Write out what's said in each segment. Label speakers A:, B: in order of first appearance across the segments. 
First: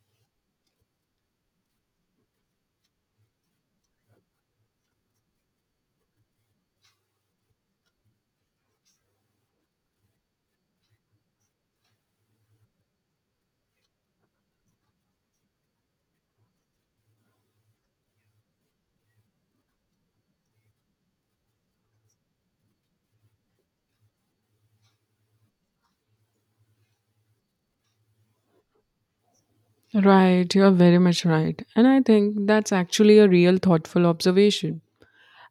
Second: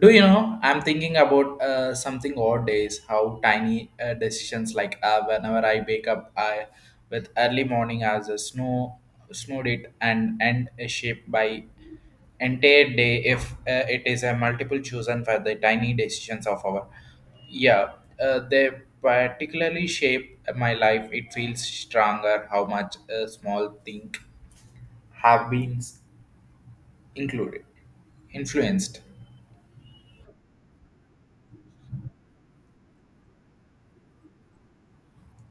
A: Do you know? I'm thinking about something odd days. How tiny decisions like whenever I wake up, I with early morning as a snow snowed it and end a shape by entire day if it is a multiple chosen for the tiny decisions of our yeah they particularly shape my life. It feels stronger how much a small thing have been included influenced.
B: Right, you are very much right. And I think that's actually a real thoughtful observation.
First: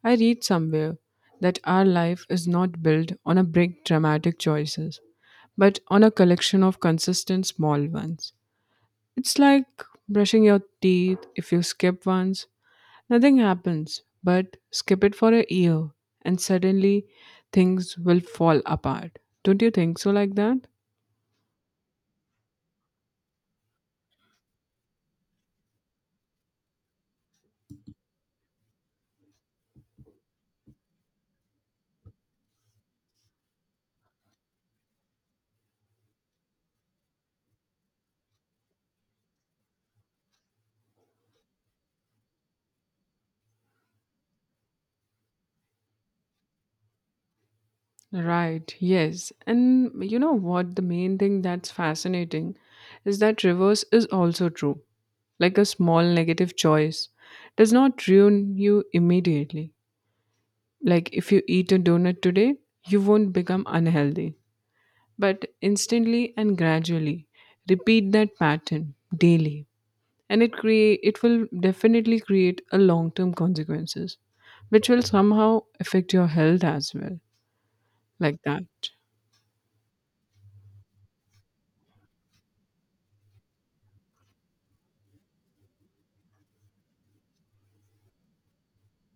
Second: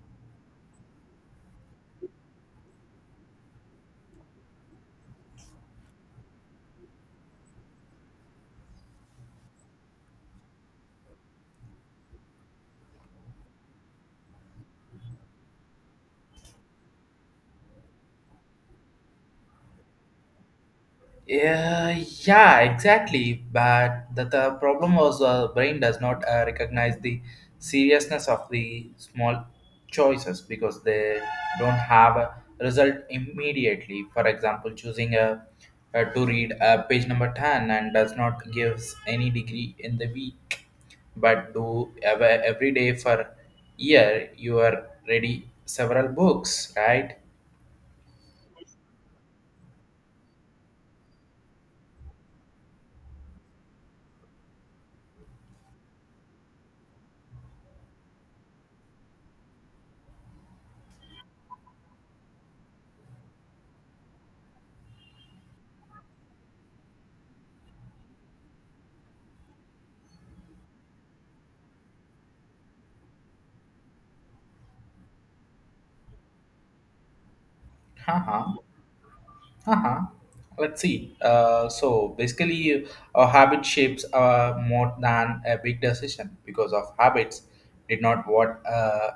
B: I read somewhere that our life is not built on a big dramatic choices, but on a collection of consistent small ones. It's like brushing your teeth. If you skip once, nothing happens, but skip it for a year and suddenly things will fall apart. Don't you think so like that?
A: Yeah, yeah, exactly. But the problem was the brain does not recognize the seriousness of the small choices because they don't have a result immediately. For example, choosing a, to read page number 10 and does not gives any degree in the week, but do ever, every day for year you are ready several books, right?
B: Right, yes. And you know what? The main thing that's fascinating is that reverse is also true. Like a small negative choice does not ruin you immediately. Like if you eat a donut today, you won't become unhealthy. But instantly and gradually, repeat that pattern daily. And it will definitely create a long term consequences, which will somehow affect your health as well. Like
A: Haha.
B: that.
A: Uh-huh. Let's see. So basically, a habit shapes more than a big decision because of habits did not what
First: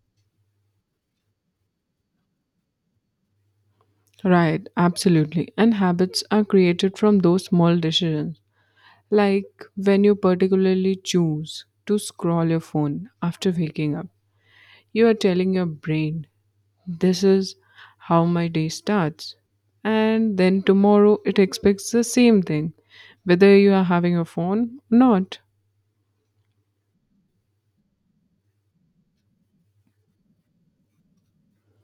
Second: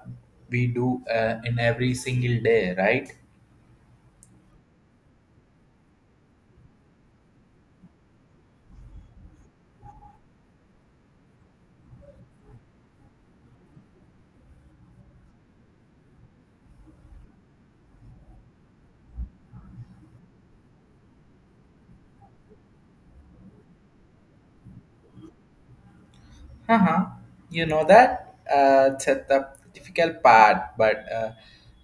A: we do in every single day, right?
B: Right, absolutely. And habits are created from those small decisions. Like when you particularly choose to scroll your phone after waking up, you are telling your brain, this is how my day starts. And then tomorrow it expects the same thing, whether you are having a phone or not.
A: Uh-huh. You know that it's a the difficult part, but uh,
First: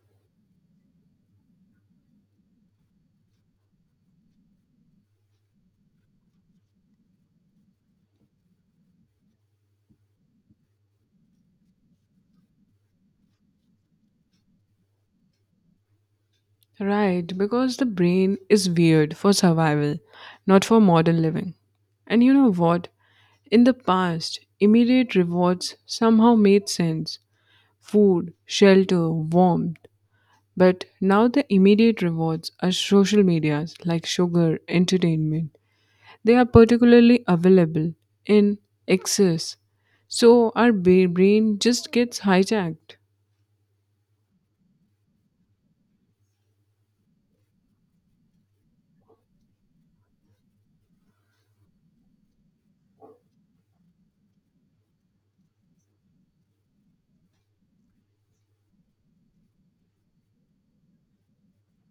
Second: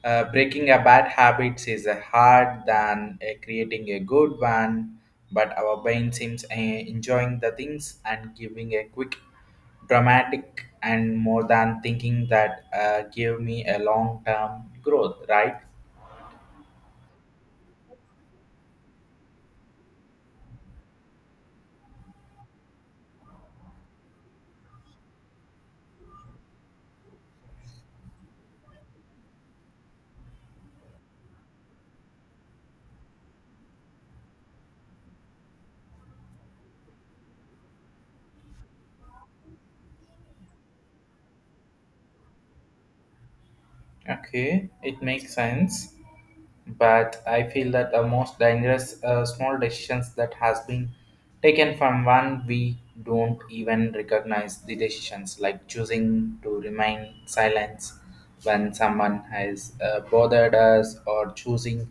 A: uh, breaking a bad habits is a hard than creating a good one. But our brain seems enjoying the things and giving a quick, dramatic, and more than thinking that give me a long term growth. Right?
B: Right, because the brain is weird for survival, not for modern living. And you know what? In the past, immediate rewards somehow made sense food, shelter, warmth. But now the immediate rewards are social medias like sugar, entertainment. They are particularly available in excess. So our brain just gets hijacked.
A: Okay, it makes sense. But I feel that the most dangerous small decisions that has been taken from one we don't even recognize the decisions, like choosing to remain silent when someone has bothered us, or choosing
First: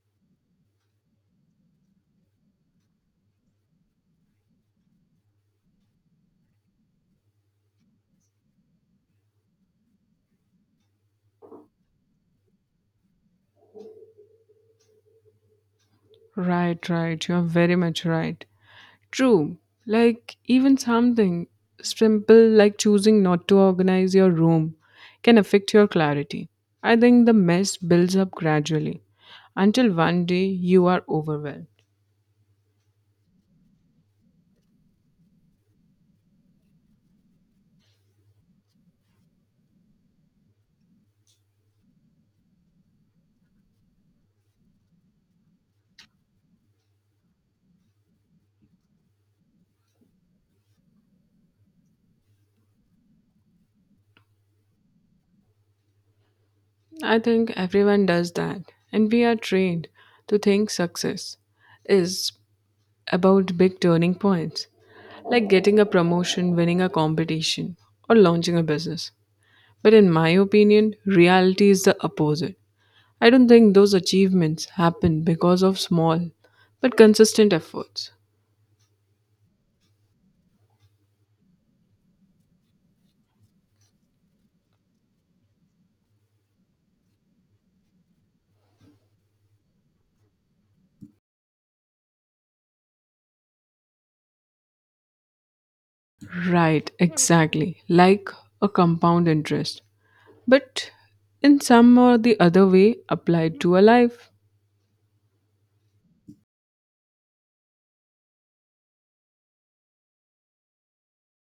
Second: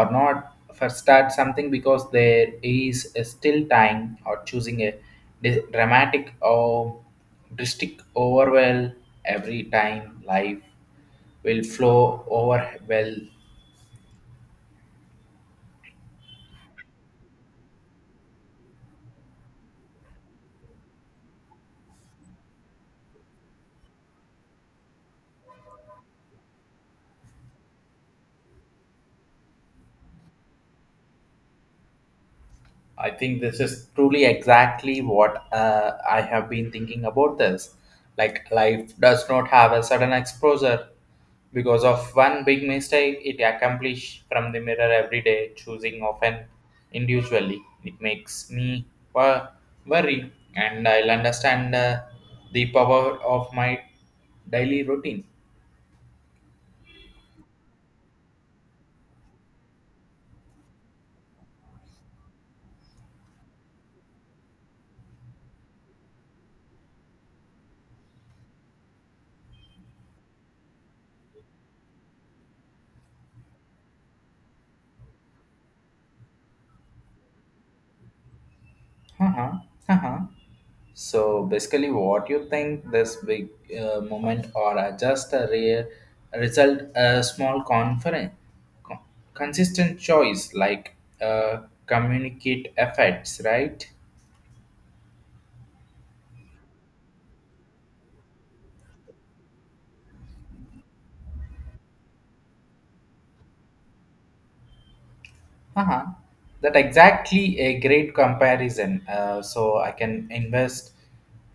A: or not for start something because there is still time, or choosing a dramatic or drastic overwhelm every time life will flow over well.
B: Right. You're very much right. True. Like, even something simple like choosing not to organize your room can affect your clarity. I think the mess builds up gradually until one day you are overwhelmed.
A: I think this is truly exactly what I have been thinking about this. Like, life does not have a sudden exposure. Because of one big mistake, it accomplished from the mirror every day, choosing often individually. It makes me wor- worry, and I'll understand the power of my daily routine.
B: I think everyone does that, and we are trained to think success is about big turning points, like getting a promotion, winning a competition, or launching a business. But in my opinion, reality is the opposite. I don't think those achievements happen because of small but consistent efforts.
A: Haha, haha. So basically, what you think this big moment or just a rare result, a small confident con- consistent choice like uh, communicate effects, right?
B: Right, exactly. Like a compound interest. But in some or the other way applied to a life.
A: Uh-huh. That exactly a great comparison. So I can invest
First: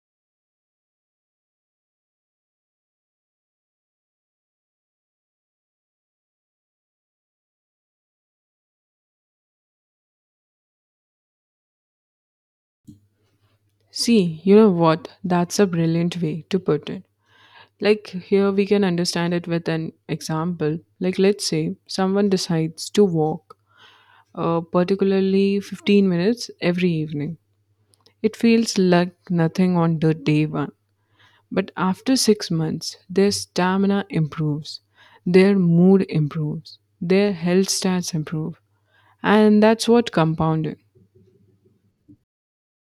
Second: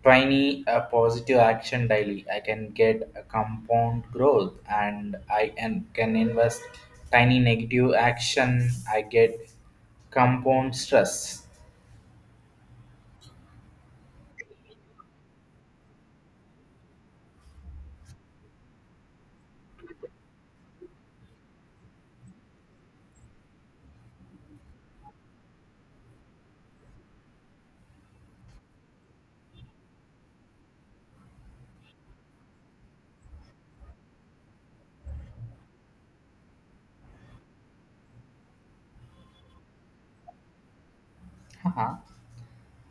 A: tiny positive action daily. I can get a compound growth, and I can invest tiny negative action. I get compound stress.
B: See, you know what? That's a brilliant way to put it. Like here we can understand it with an example. Like let's say someone decides to walk particularly 15 minutes every evening. It feels like nothing on the day one. But after six months, their stamina improves, their mood improves, their health stats improve. And that's what compounding.
A: Uh-huh.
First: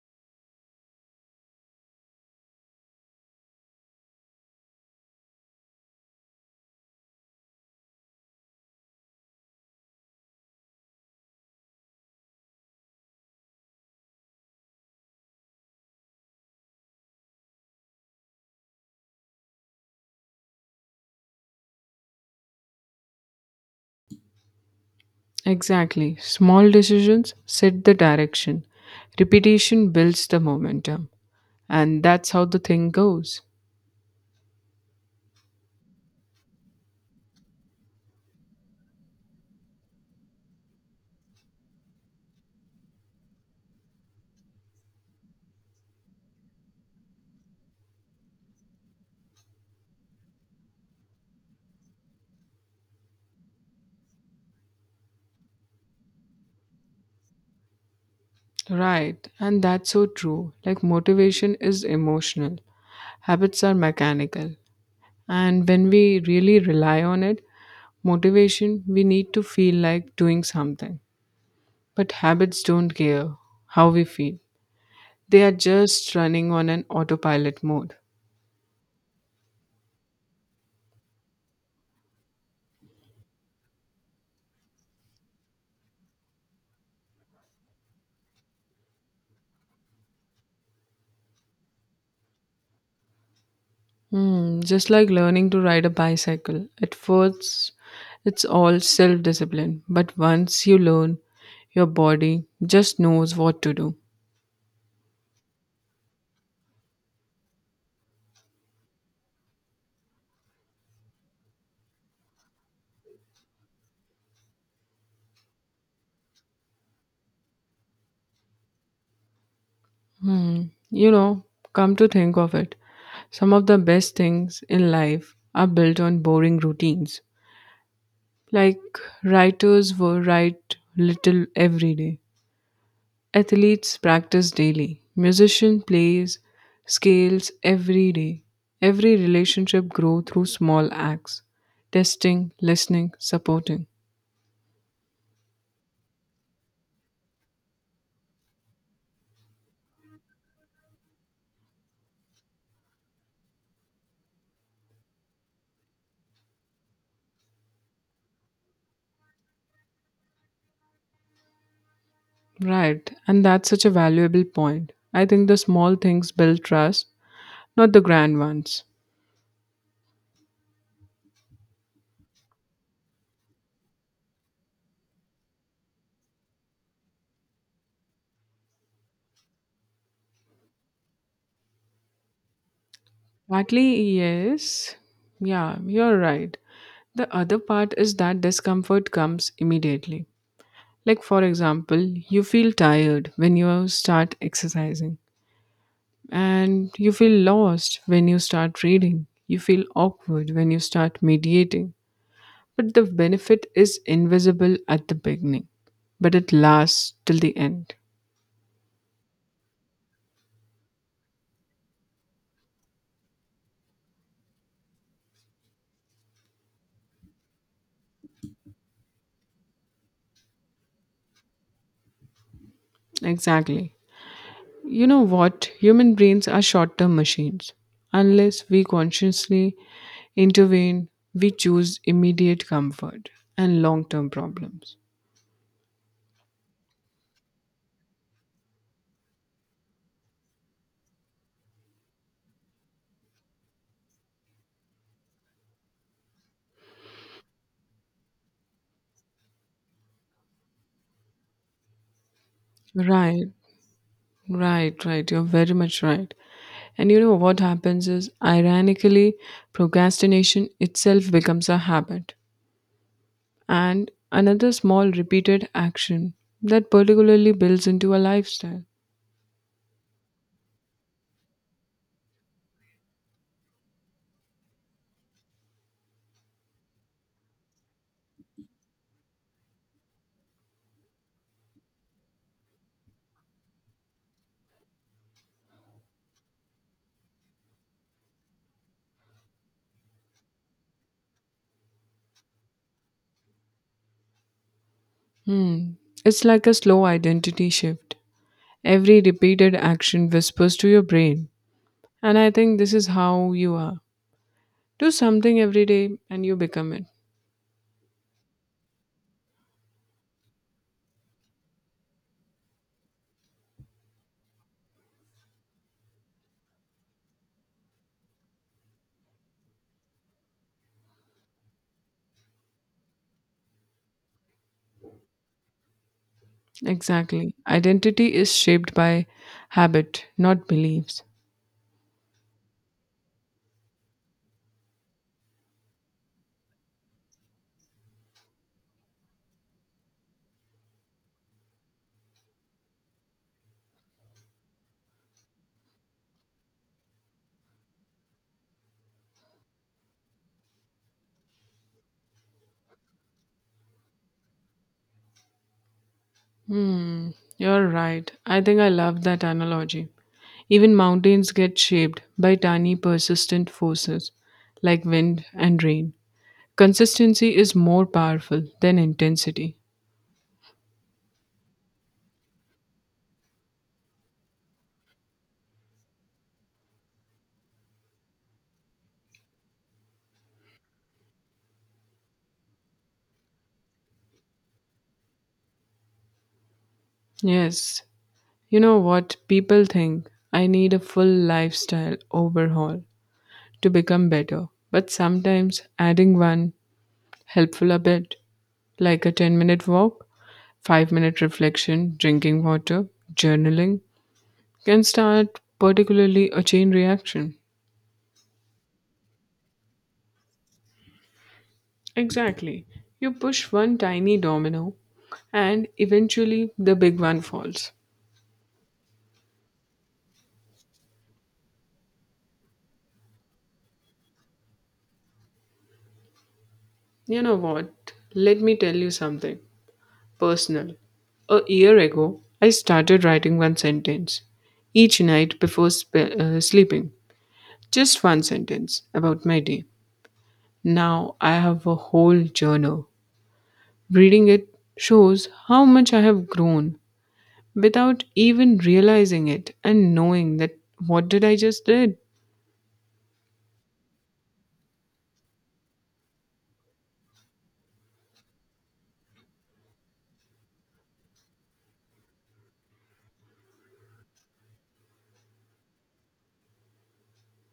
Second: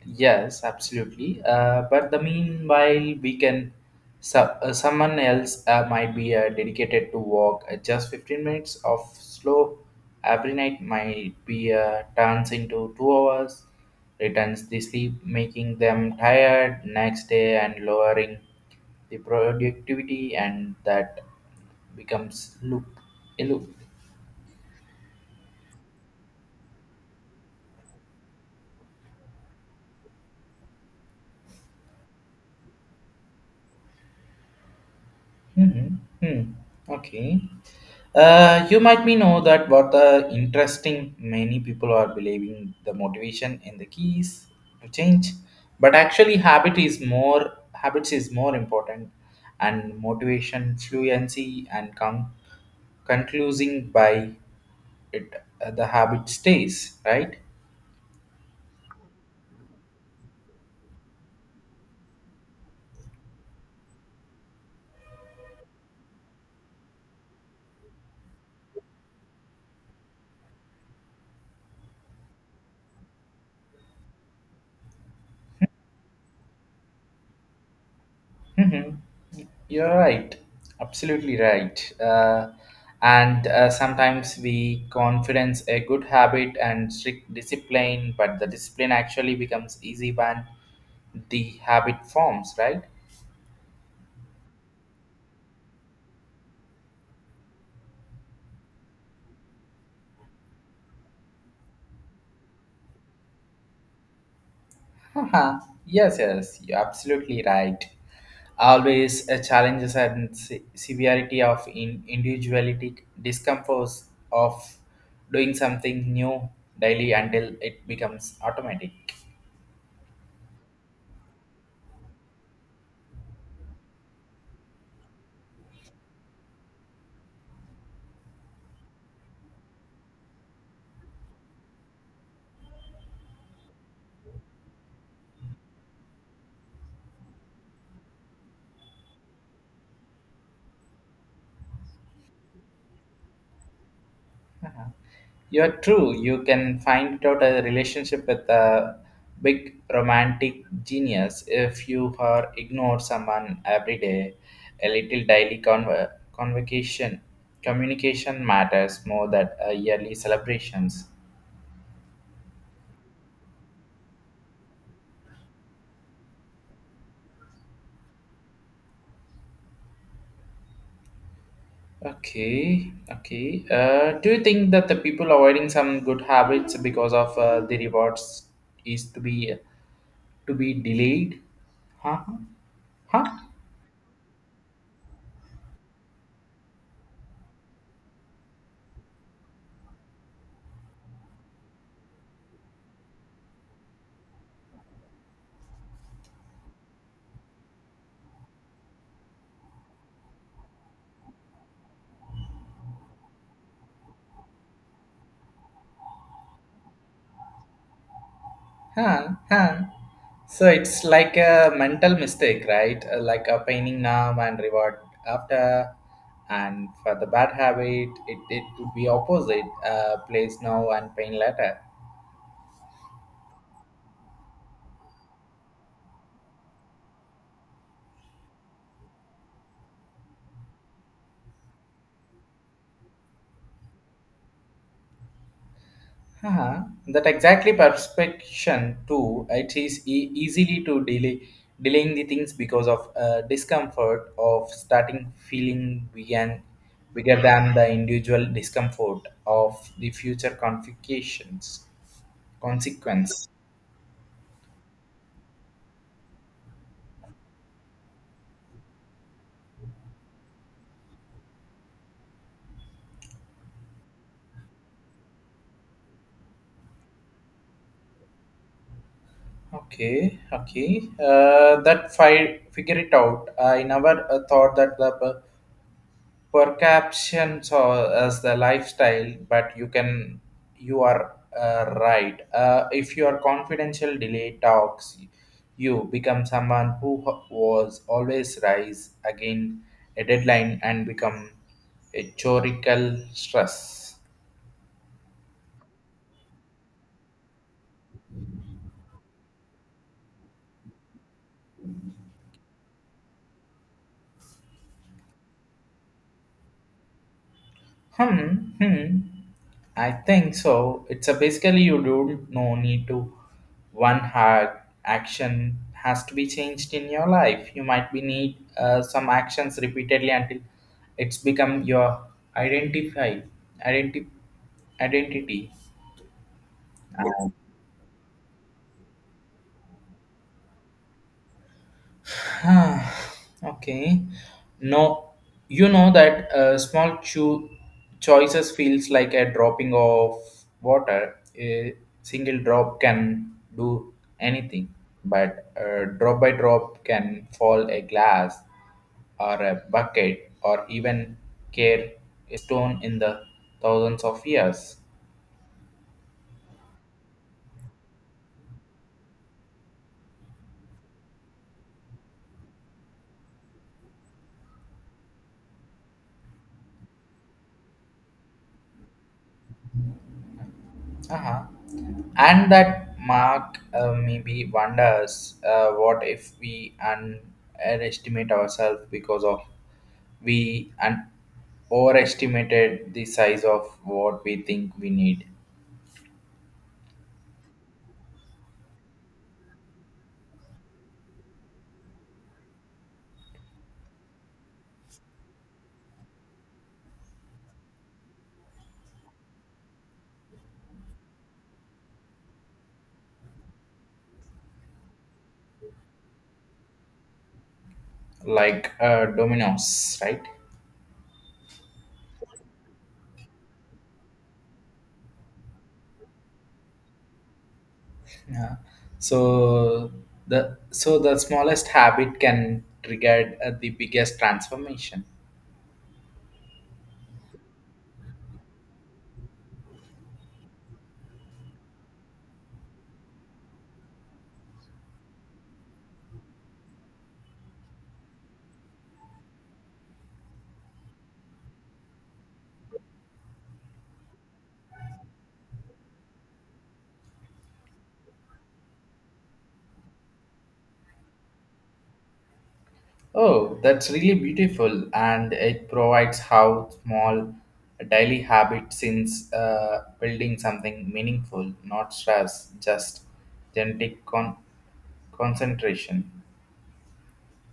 A: Yes, absolutely. But the meanwhile, we can someone else might be dedicated to walk just 15 minutes of slow every night might be turns into 2 hours, returns the sleep, making them tired next day and lowering the productivity, and that becomes loop a loop.
B: Exactly. Small decisions set the direction, repetition builds the momentum. And that's how the thing goes.
A: Mhm. Hmm. Okay. You might me know that what the interesting many people are believing the motivation and the keys to change, but actually habit is more habits is more important, and motivation, fluency, and conclusing by it the habit stays right.
B: Right, and that's so true. Like, motivation is emotional, habits are mechanical. And when we really rely on it, motivation, we need to feel like doing something. But habits don't care how we feel, they are just running on an autopilot mode.
A: Mhm. You're right, absolutely right. And sometimes we confidence a good habit and strict discipline, but the discipline actually becomes easy when the habit forms, right?
B: Hmm, just like learning to ride a bicycle. At first, it's all self discipline, but once you learn, your body just knows what to do.
A: Haha, yes, yes, you're absolutely right. Always challenges and severity of individuality, discomforts of doing something new daily until it becomes automatic.
B: Hmm, you know, come to think of it, some of the best things in life are built on boring routines. Like writers were write little every day. Athletes practice daily. Musician plays scales every day. Every relationship grow through small acts. Testing, listening, supporting.
A: You're true. You can find out a relationship with a big romantic genius if you are ignore someone every day. A little daily convocation communication matters more than yearly celebrations.
B: Right. And that's such a valuable point. I think the small things build trust, not the grand ones.
A: Okay, okay. Do you think that the people avoiding some good habits because of the rewards is to be delayed? Huh? Huh? Huh?
B: Partly, yes. Yeah, you're right. The other part is that discomfort comes immediately. Like, for example, you feel tired when you start exercising, and you feel lost when you start reading. You feel awkward when you start mediating. But the benefit is invisible at the beginning, but it lasts till the end.
A: Huh, huh. So it's like a mental mistake, right? Like a painting now and reward after. And for the bad habit, it would be opposite place now and pain later.
B: Exactly. You know what? Human brains are short term machines. Unless we consciously intervene, we choose immediate comfort and long term problems.
A: Haha, that exactly perception too. It is easily to delay delaying the things because of discomfort of starting feeling bigger, bigger than the individual discomfort of the future complications
B: Right.
A: consequence.
B: Right. You're very much right. And you know what happens is, ironically, procrastination itself becomes a habit and another small repeated action that particularly builds into a lifestyle.
A: Okay, okay. That figure it out. I never thought that the perceptions or as the lifestyle, but you can you are right if your confidential delay talks you become someone who was always rise again a deadline and become a chorical stress.
B: Hmm. It's like a slow identity shift. Every repeated action whispers to your brain. And I think this is how you are. Do something every day and you become it.
A: Hmm, hmm. I think so. It's a basically you don't no need to one hard action has to be changed in your life. You might be need some actions repeatedly until it's become your identify identity identity.
B: Exactly. Identity is shaped by habit, not beliefs.
A: Ah, okay. No, you know that small choices feels like a dropping of water. A single drop can do anything, but drop by drop can fall a glass or a bucket or even care a stone in the thousands of years.
B: Hmm, you're right. I think I love that analogy. Even mountains get shaped by tiny persistent forces like wind and rain. Consistency is more powerful than intensity.
A: Uh-huh. And that mark maybe wonders what if we underestimate ourselves because of we and overestimated the size of what we think we need,
B: Yes, you know what? People think I need a full lifestyle overhaul to become better, but sometimes adding one helpful a bit, like a 10-minute walk, 5-minute reflection, drinking water, journaling, can start particularly a chain reaction.
A: like dominoes, right?
B: Exactly. You push one tiny domino and eventually the big one falls.
A: Yeah. So so the smallest habit can trigger the biggest transformation.
B: You know what? Let me tell you something personal. A year ago, I started writing one sentence each night before sleeping. Just one sentence about my day. Now I have a whole journal. Reading it shows how much I have grown without even realizing it and knowing that what did I just did?
A: Oh, that's really beautiful, and it provides how small daily habit since building something meaningful, not stress, just genetic concentration,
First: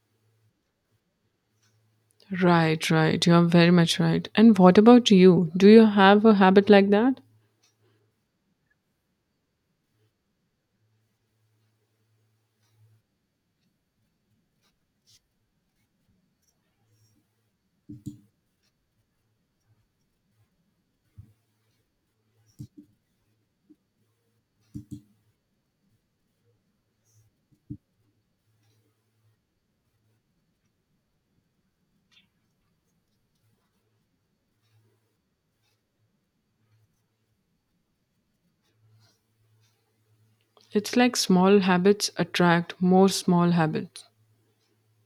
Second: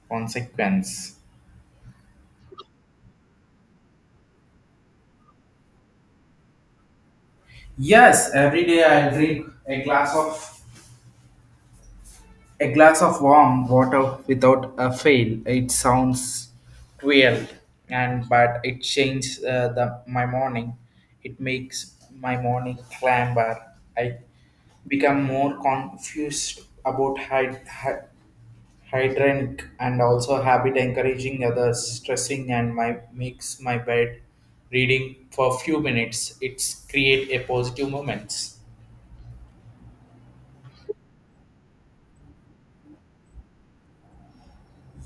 A: consequence.
B: Right. You are very much right. And what about you? Do you have a habit like that?
A: Yes, every day I drink a glass of a glass of warm water without a fail. It sounds cruel, and but it changes the my morning. It makes my morning clamber. I become more confused about hydrant and also habit encouraging others, stressing, and my makes my bed reading for few minutes. It's create a positive moments.
B: It's like small habits attract more small habits.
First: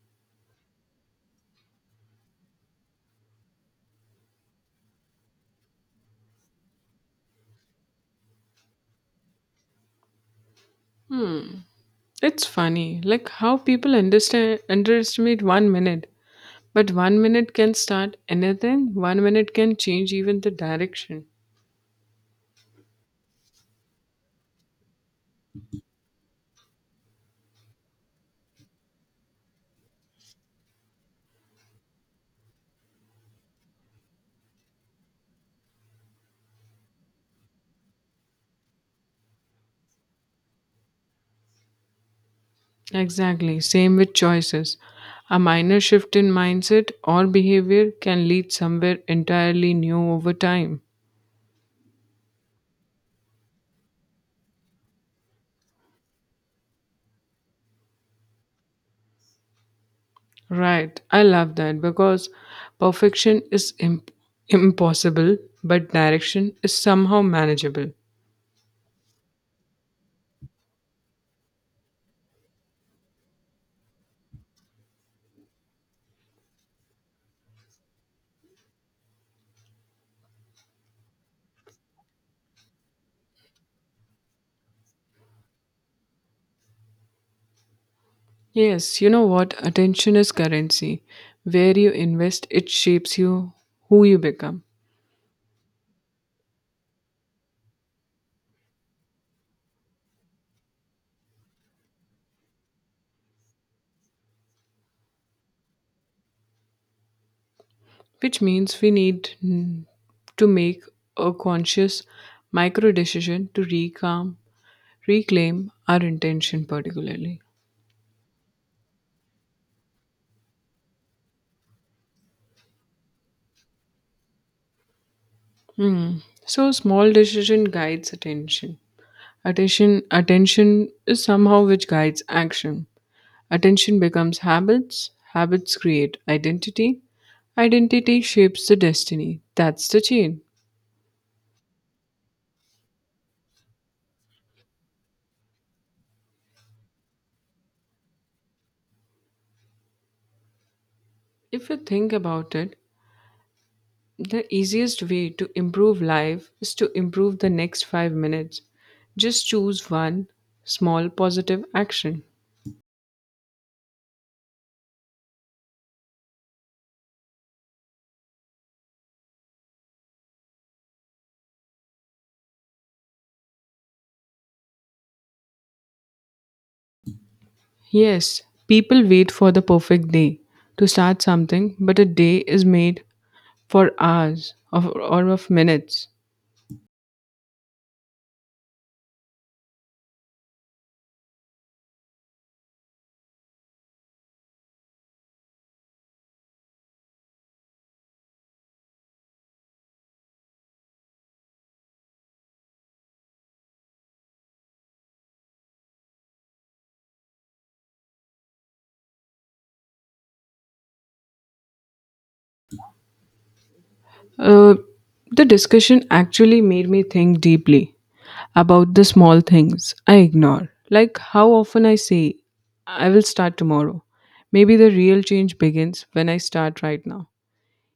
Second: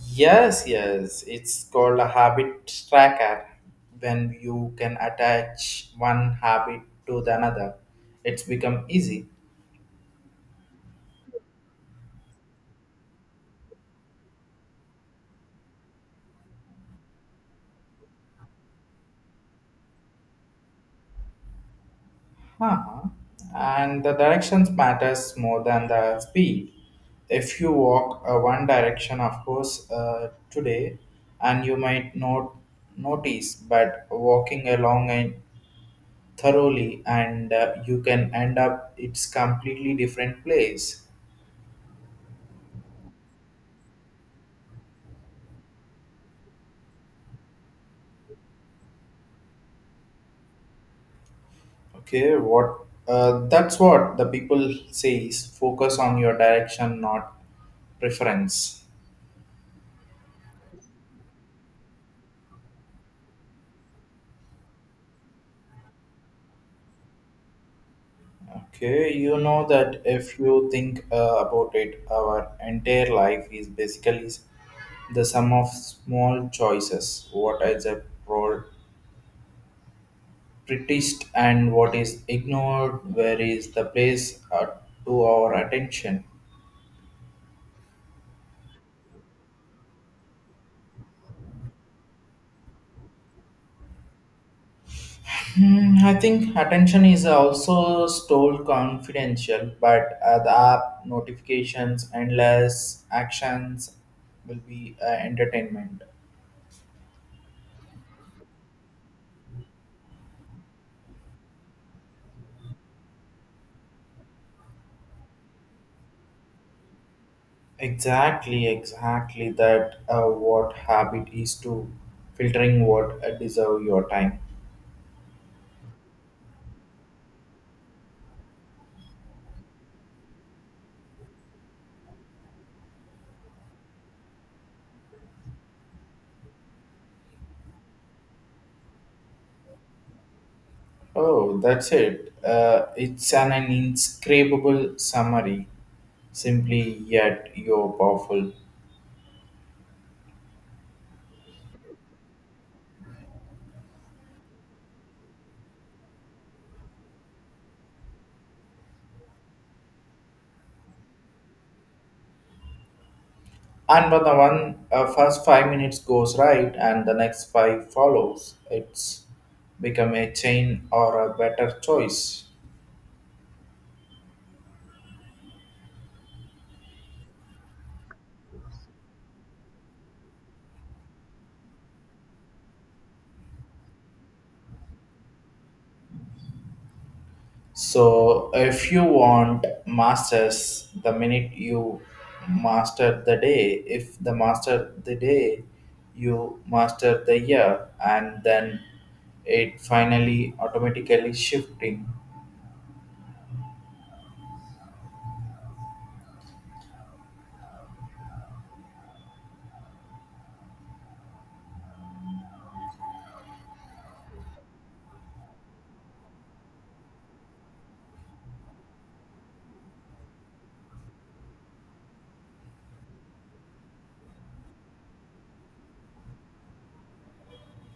A: Yes, yes. It's called a habit tracker when you can attach one habit to the another. It's become easy.
B: It's funny, like how people understand underestimate one minute, but one minute can start anything. One minute can change even the direction.
A: Uh-huh. And the directions matters more than the speed. If you walk one direction, of course, today, and you might not notice, but walking along and thoroughly, and you can end up it's completely different place.
B: Exactly. Same with choices. A minor shift in mindset or behavior can lead somewhere entirely new over time.
A: Okay, what that's what the people say is focus on your direction, not preference.
B: Right. I love that because perfection is impossible, but direction is somehow manageable.
A: Okay, you know that if you think about it, our entire life is basically the sum of small choices. What is a prioritized and what is ignored, where is the place to our attention.
B: Yes, you know what? Attention is currency. Where you invest, it shapes you who you become,
A: Hmm, I think attention is also stole confidential, but the app notifications, endless actions will be entertainment.
B: which means we need to make a conscious micro decision to recalm reclaim our intention particularly.
A: Exactly, exactly that what habit is to filtering what deserve your time.
B: Hmm. So small decision guides attention. Attention is somehow which guides action. Attention becomes habits. Habits create identity. Identity shapes the destiny. That's the chain.
A: Oh, that's it. It's an inscrutable summary, simply yet you're powerful.
B: If you think about it, the easiest way to improve life is to improve the next 5 minutes. Just choose one small positive action.
A: And when the one first 5 minutes goes right and the next five follows, it's become a chain or a better choice.
B: Yes, people wait for the perfect day to start something, but a day is made for hours of, or of minutes.
A: So if you want masters, the minute you master the day, if the master the day, you master the year, and then it finally automatically shifting.
B: Uh, the discussion actually made me think deeply about the small things I ignore. Like how often I say, I will start tomorrow. Maybe the real change begins when I start right now,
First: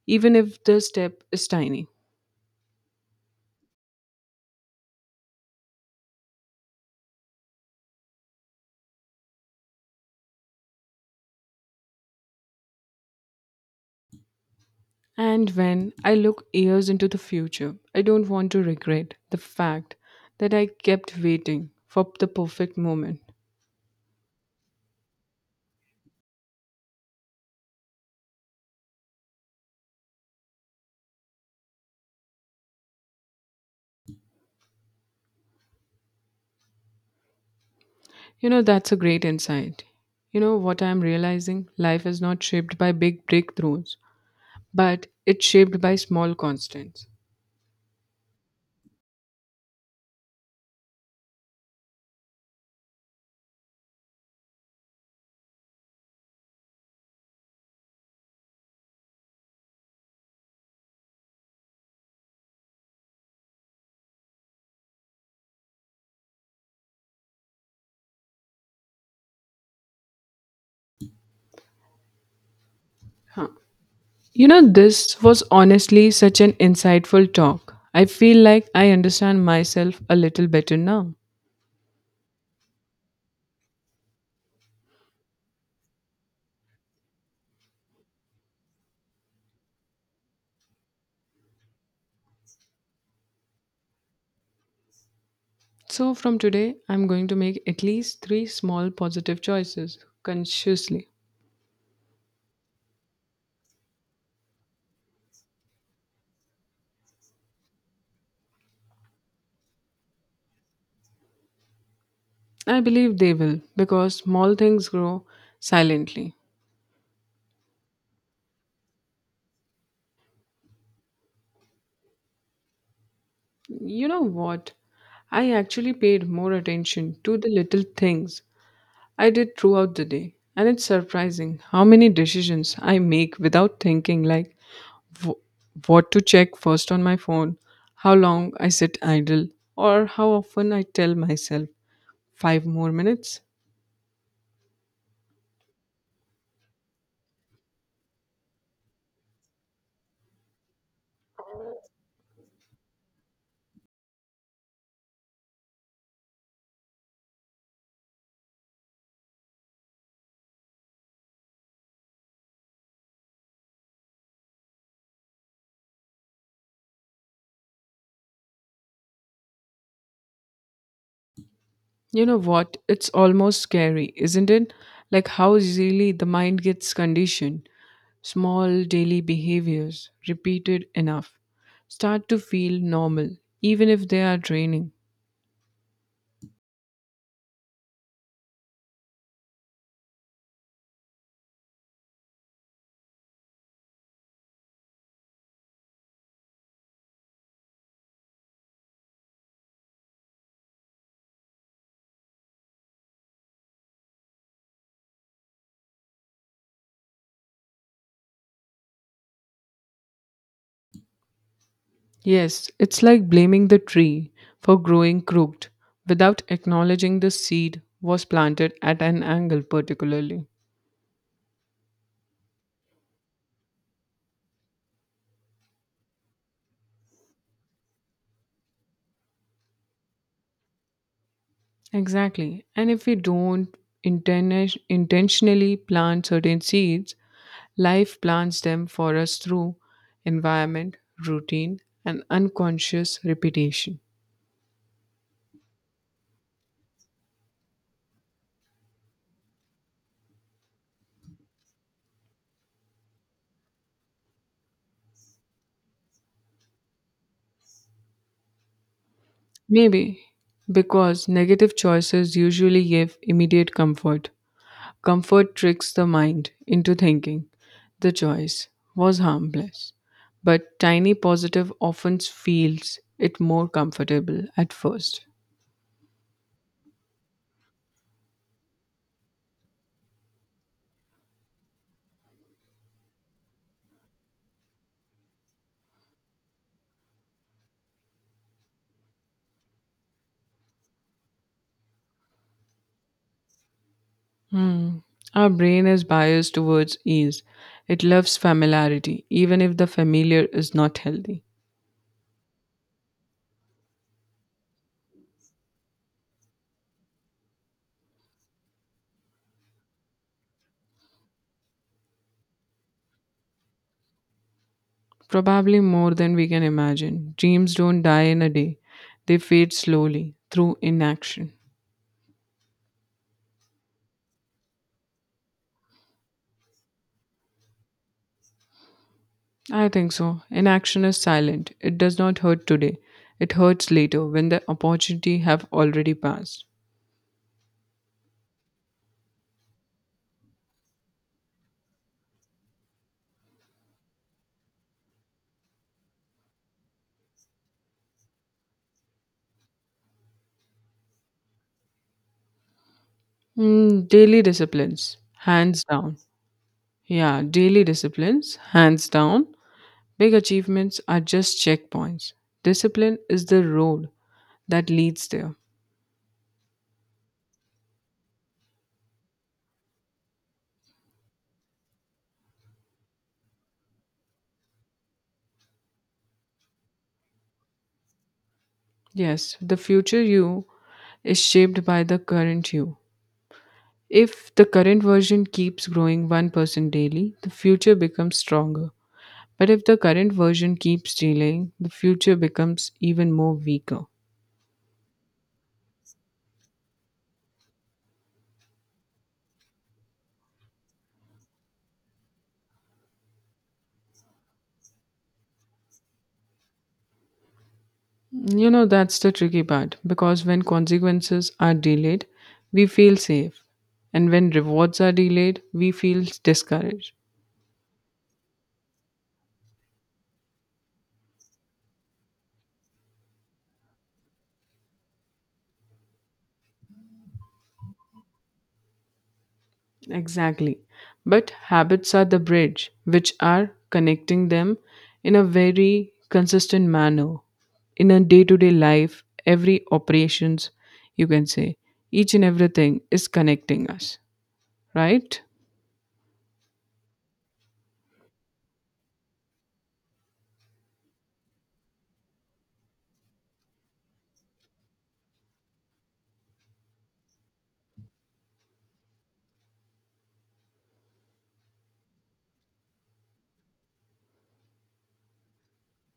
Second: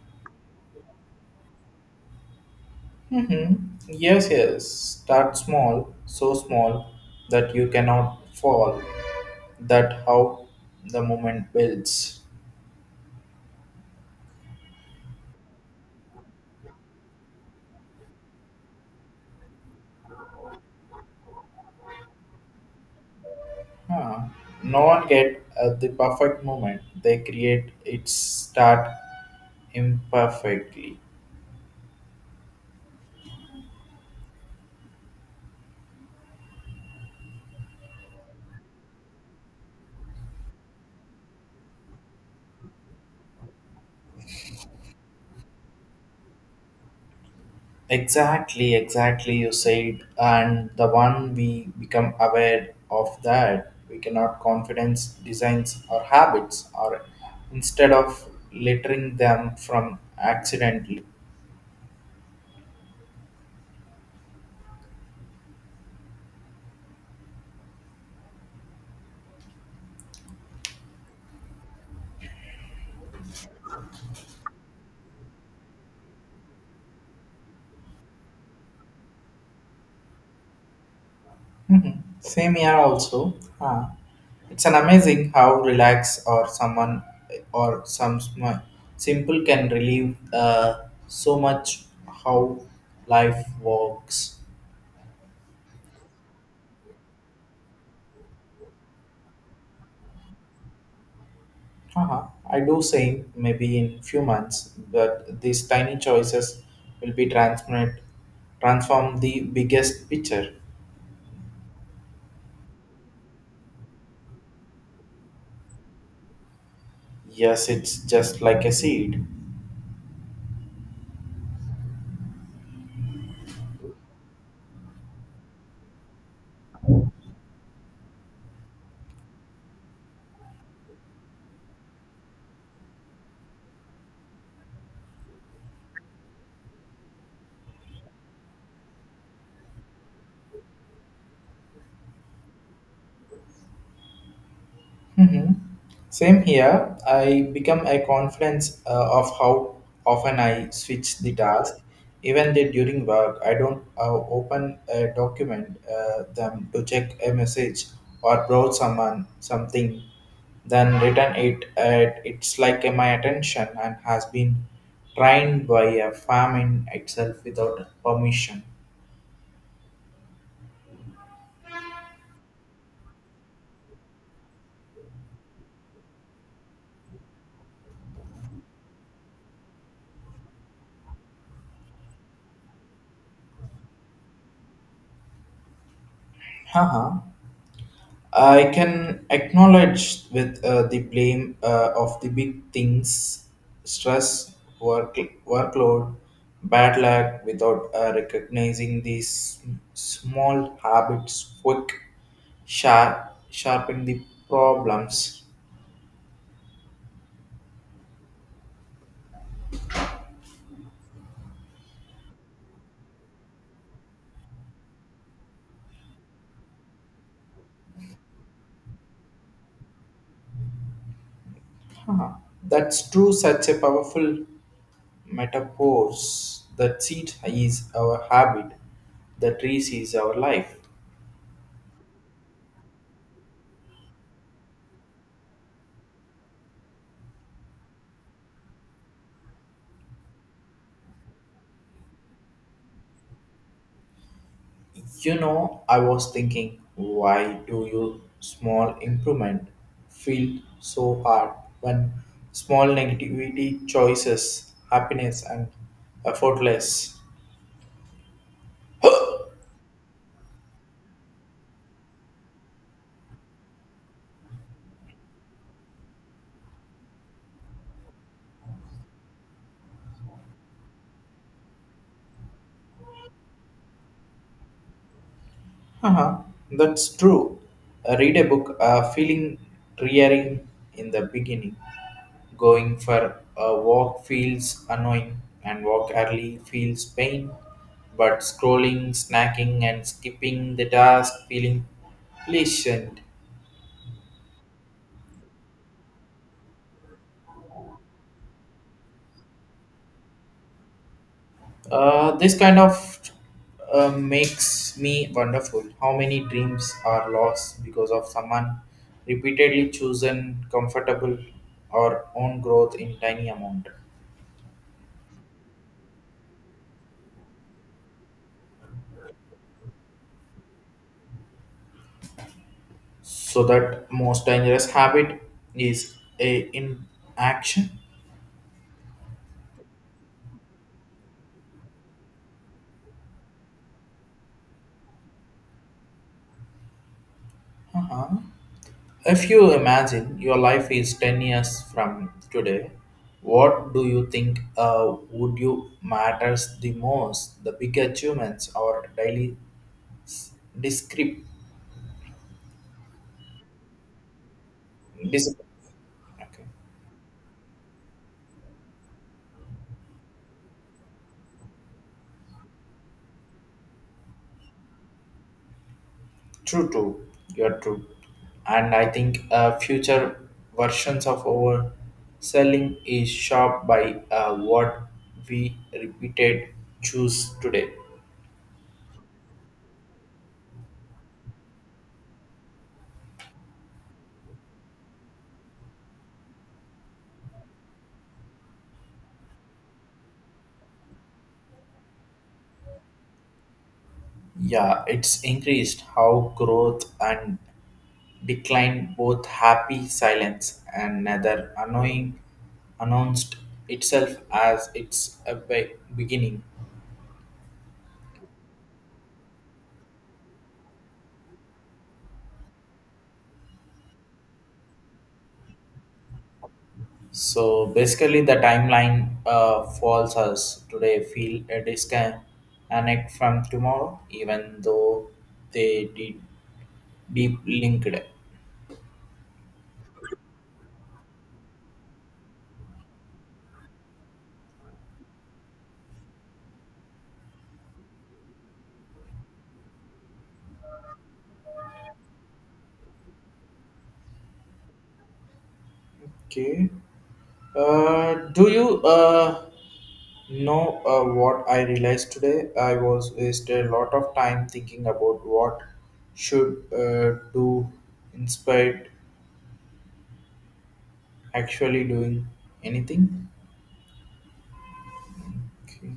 B: even if the step is tiny.
A: Mm-hmm. Yes, yes. Start small, so small that you cannot fall. That how the moment builds.
B: And when I look years into the future, I don't want to regret the fact that I kept waiting for the perfect moment.
A: Huh. No one get the perfect moment. They create it start imperfectly.
B: You know, that's a great insight. You know what I'm realizing? Life is not shaped by big breakthroughs, but it's shaped by small constants.
A: Exactly, exactly. You said, and the one we become aware of that we cannot confidence designs or habits, or instead of littering them from accidentally.
B: Huh. You know, this was honestly such an insightful talk. I feel like I understand myself a little better now.
A: Mhm. Same here also. Huh. It's an amazing how relax or someone or some simple can relieve so much how life works.
B: So, from today, I'm going to make at least three small positive choices consciously.
A: Haha. I do say maybe in few months, but these tiny choices will be transparent transform the biggest picture.
B: I believe they will because small things grow silently.
A: Yes, it's just like a seed.
B: You know what? I actually paid more attention to the little things I did throughout the day. And it's surprising how many decisions I make without thinking, like w- what to check first on my phone, how long I sit idle, or how often I tell myself five more minutes.
A: Hmm. Same here. I become a confluence of how often I switch the task. Even during work, I don't open a document them to check a message or browse someone something, then return it. It's like my attention and has been trained by a famine itself without permission.
B: You know what? It's almost scary, isn't it? Like how easily the mind gets conditioned. Small daily behaviors, repeated enough, start to feel normal, even if they are draining.
A: Haha. I can acknowledge with the blame of the big things, stress, work, workload, bad luck, without recognizing these small habits quick, sharp, sharpen the problems.
B: Yes, it's like blaming the tree for growing crooked without acknowledging the seed was planted at an angle, particularly.
A: Huh. That's true, such a powerful metaphor. The seed is our habit, the trees is our life.
B: Exactly. And if we don't intentionally plant certain seeds, life plants them for us through environment, routine, and unconscious repetition.
A: You know, I was thinking, why do you small improvement feel so hard when small negativity choices happiness and effortless?
B: Maybe because negative choices usually give immediate comfort. Comfort tricks the mind into thinking the choice was harmless, but tiny positive often feels it more comfortable at first.
A: Uh huh, that's true. Read a book, feeling tiring in the beginning. Going for a walk feels annoying, and walk early feels pain. But scrolling, snacking, and skipping the task feeling patient.
B: Hmm. Our brain is biased towards ease. It loves familiarity, even if the familiar is not healthy.
A: This kind of makes me wonderful. How many dreams are lost because of someone repeatedly chosen comfortable or own growth in tiny amount.
B: Probably more than we can imagine. Dreams don't die in a day, they fade slowly through inaction.
A: So that most dangerous habit is a inaction.
B: I think so. Inaction is silent. It does not hurt today. It hurts later when the opportunity have already passed.
A: Uh-huh. If you imagine your life is 10 years from today, what do you think would you matters the most, the big achievements or daily discrep.
B: Mm, daily disciplines,
A: Discipline.
B: hands down.
A: Okay.
B: Yeah, daily disciplines, hands down. Big achievements are just checkpoints. Discipline is the road that leads there.
A: True, true. You're true. And I think future versions of our selling is shaped by what we repeated choose today.
B: Yes, the future you is shaped by the current you. If the current version keeps growing 1% daily, the future becomes stronger. But if the current version keeps delaying, the future becomes even more weaker.
A: Yeah, it's increased how growth and decline both happy silence and another annoying announced itself as its a beginning.
B: You know, that's the tricky part because when consequences are delayed, we feel safe. And when rewards are delayed, we feel discouraged.
A: So basically, the timeline falls us today feel a disconnect from tomorrow, even though they did deep linked.
B: Exactly. But habits are the bridge which are connecting them in a very consistent manner in a day to day life, every operations, you can say, each and everything is connecting us, right?
A: Okay. Do you know what I realized today? I was wasted a lot of time thinking about what should do instead actually doing anything. Okay.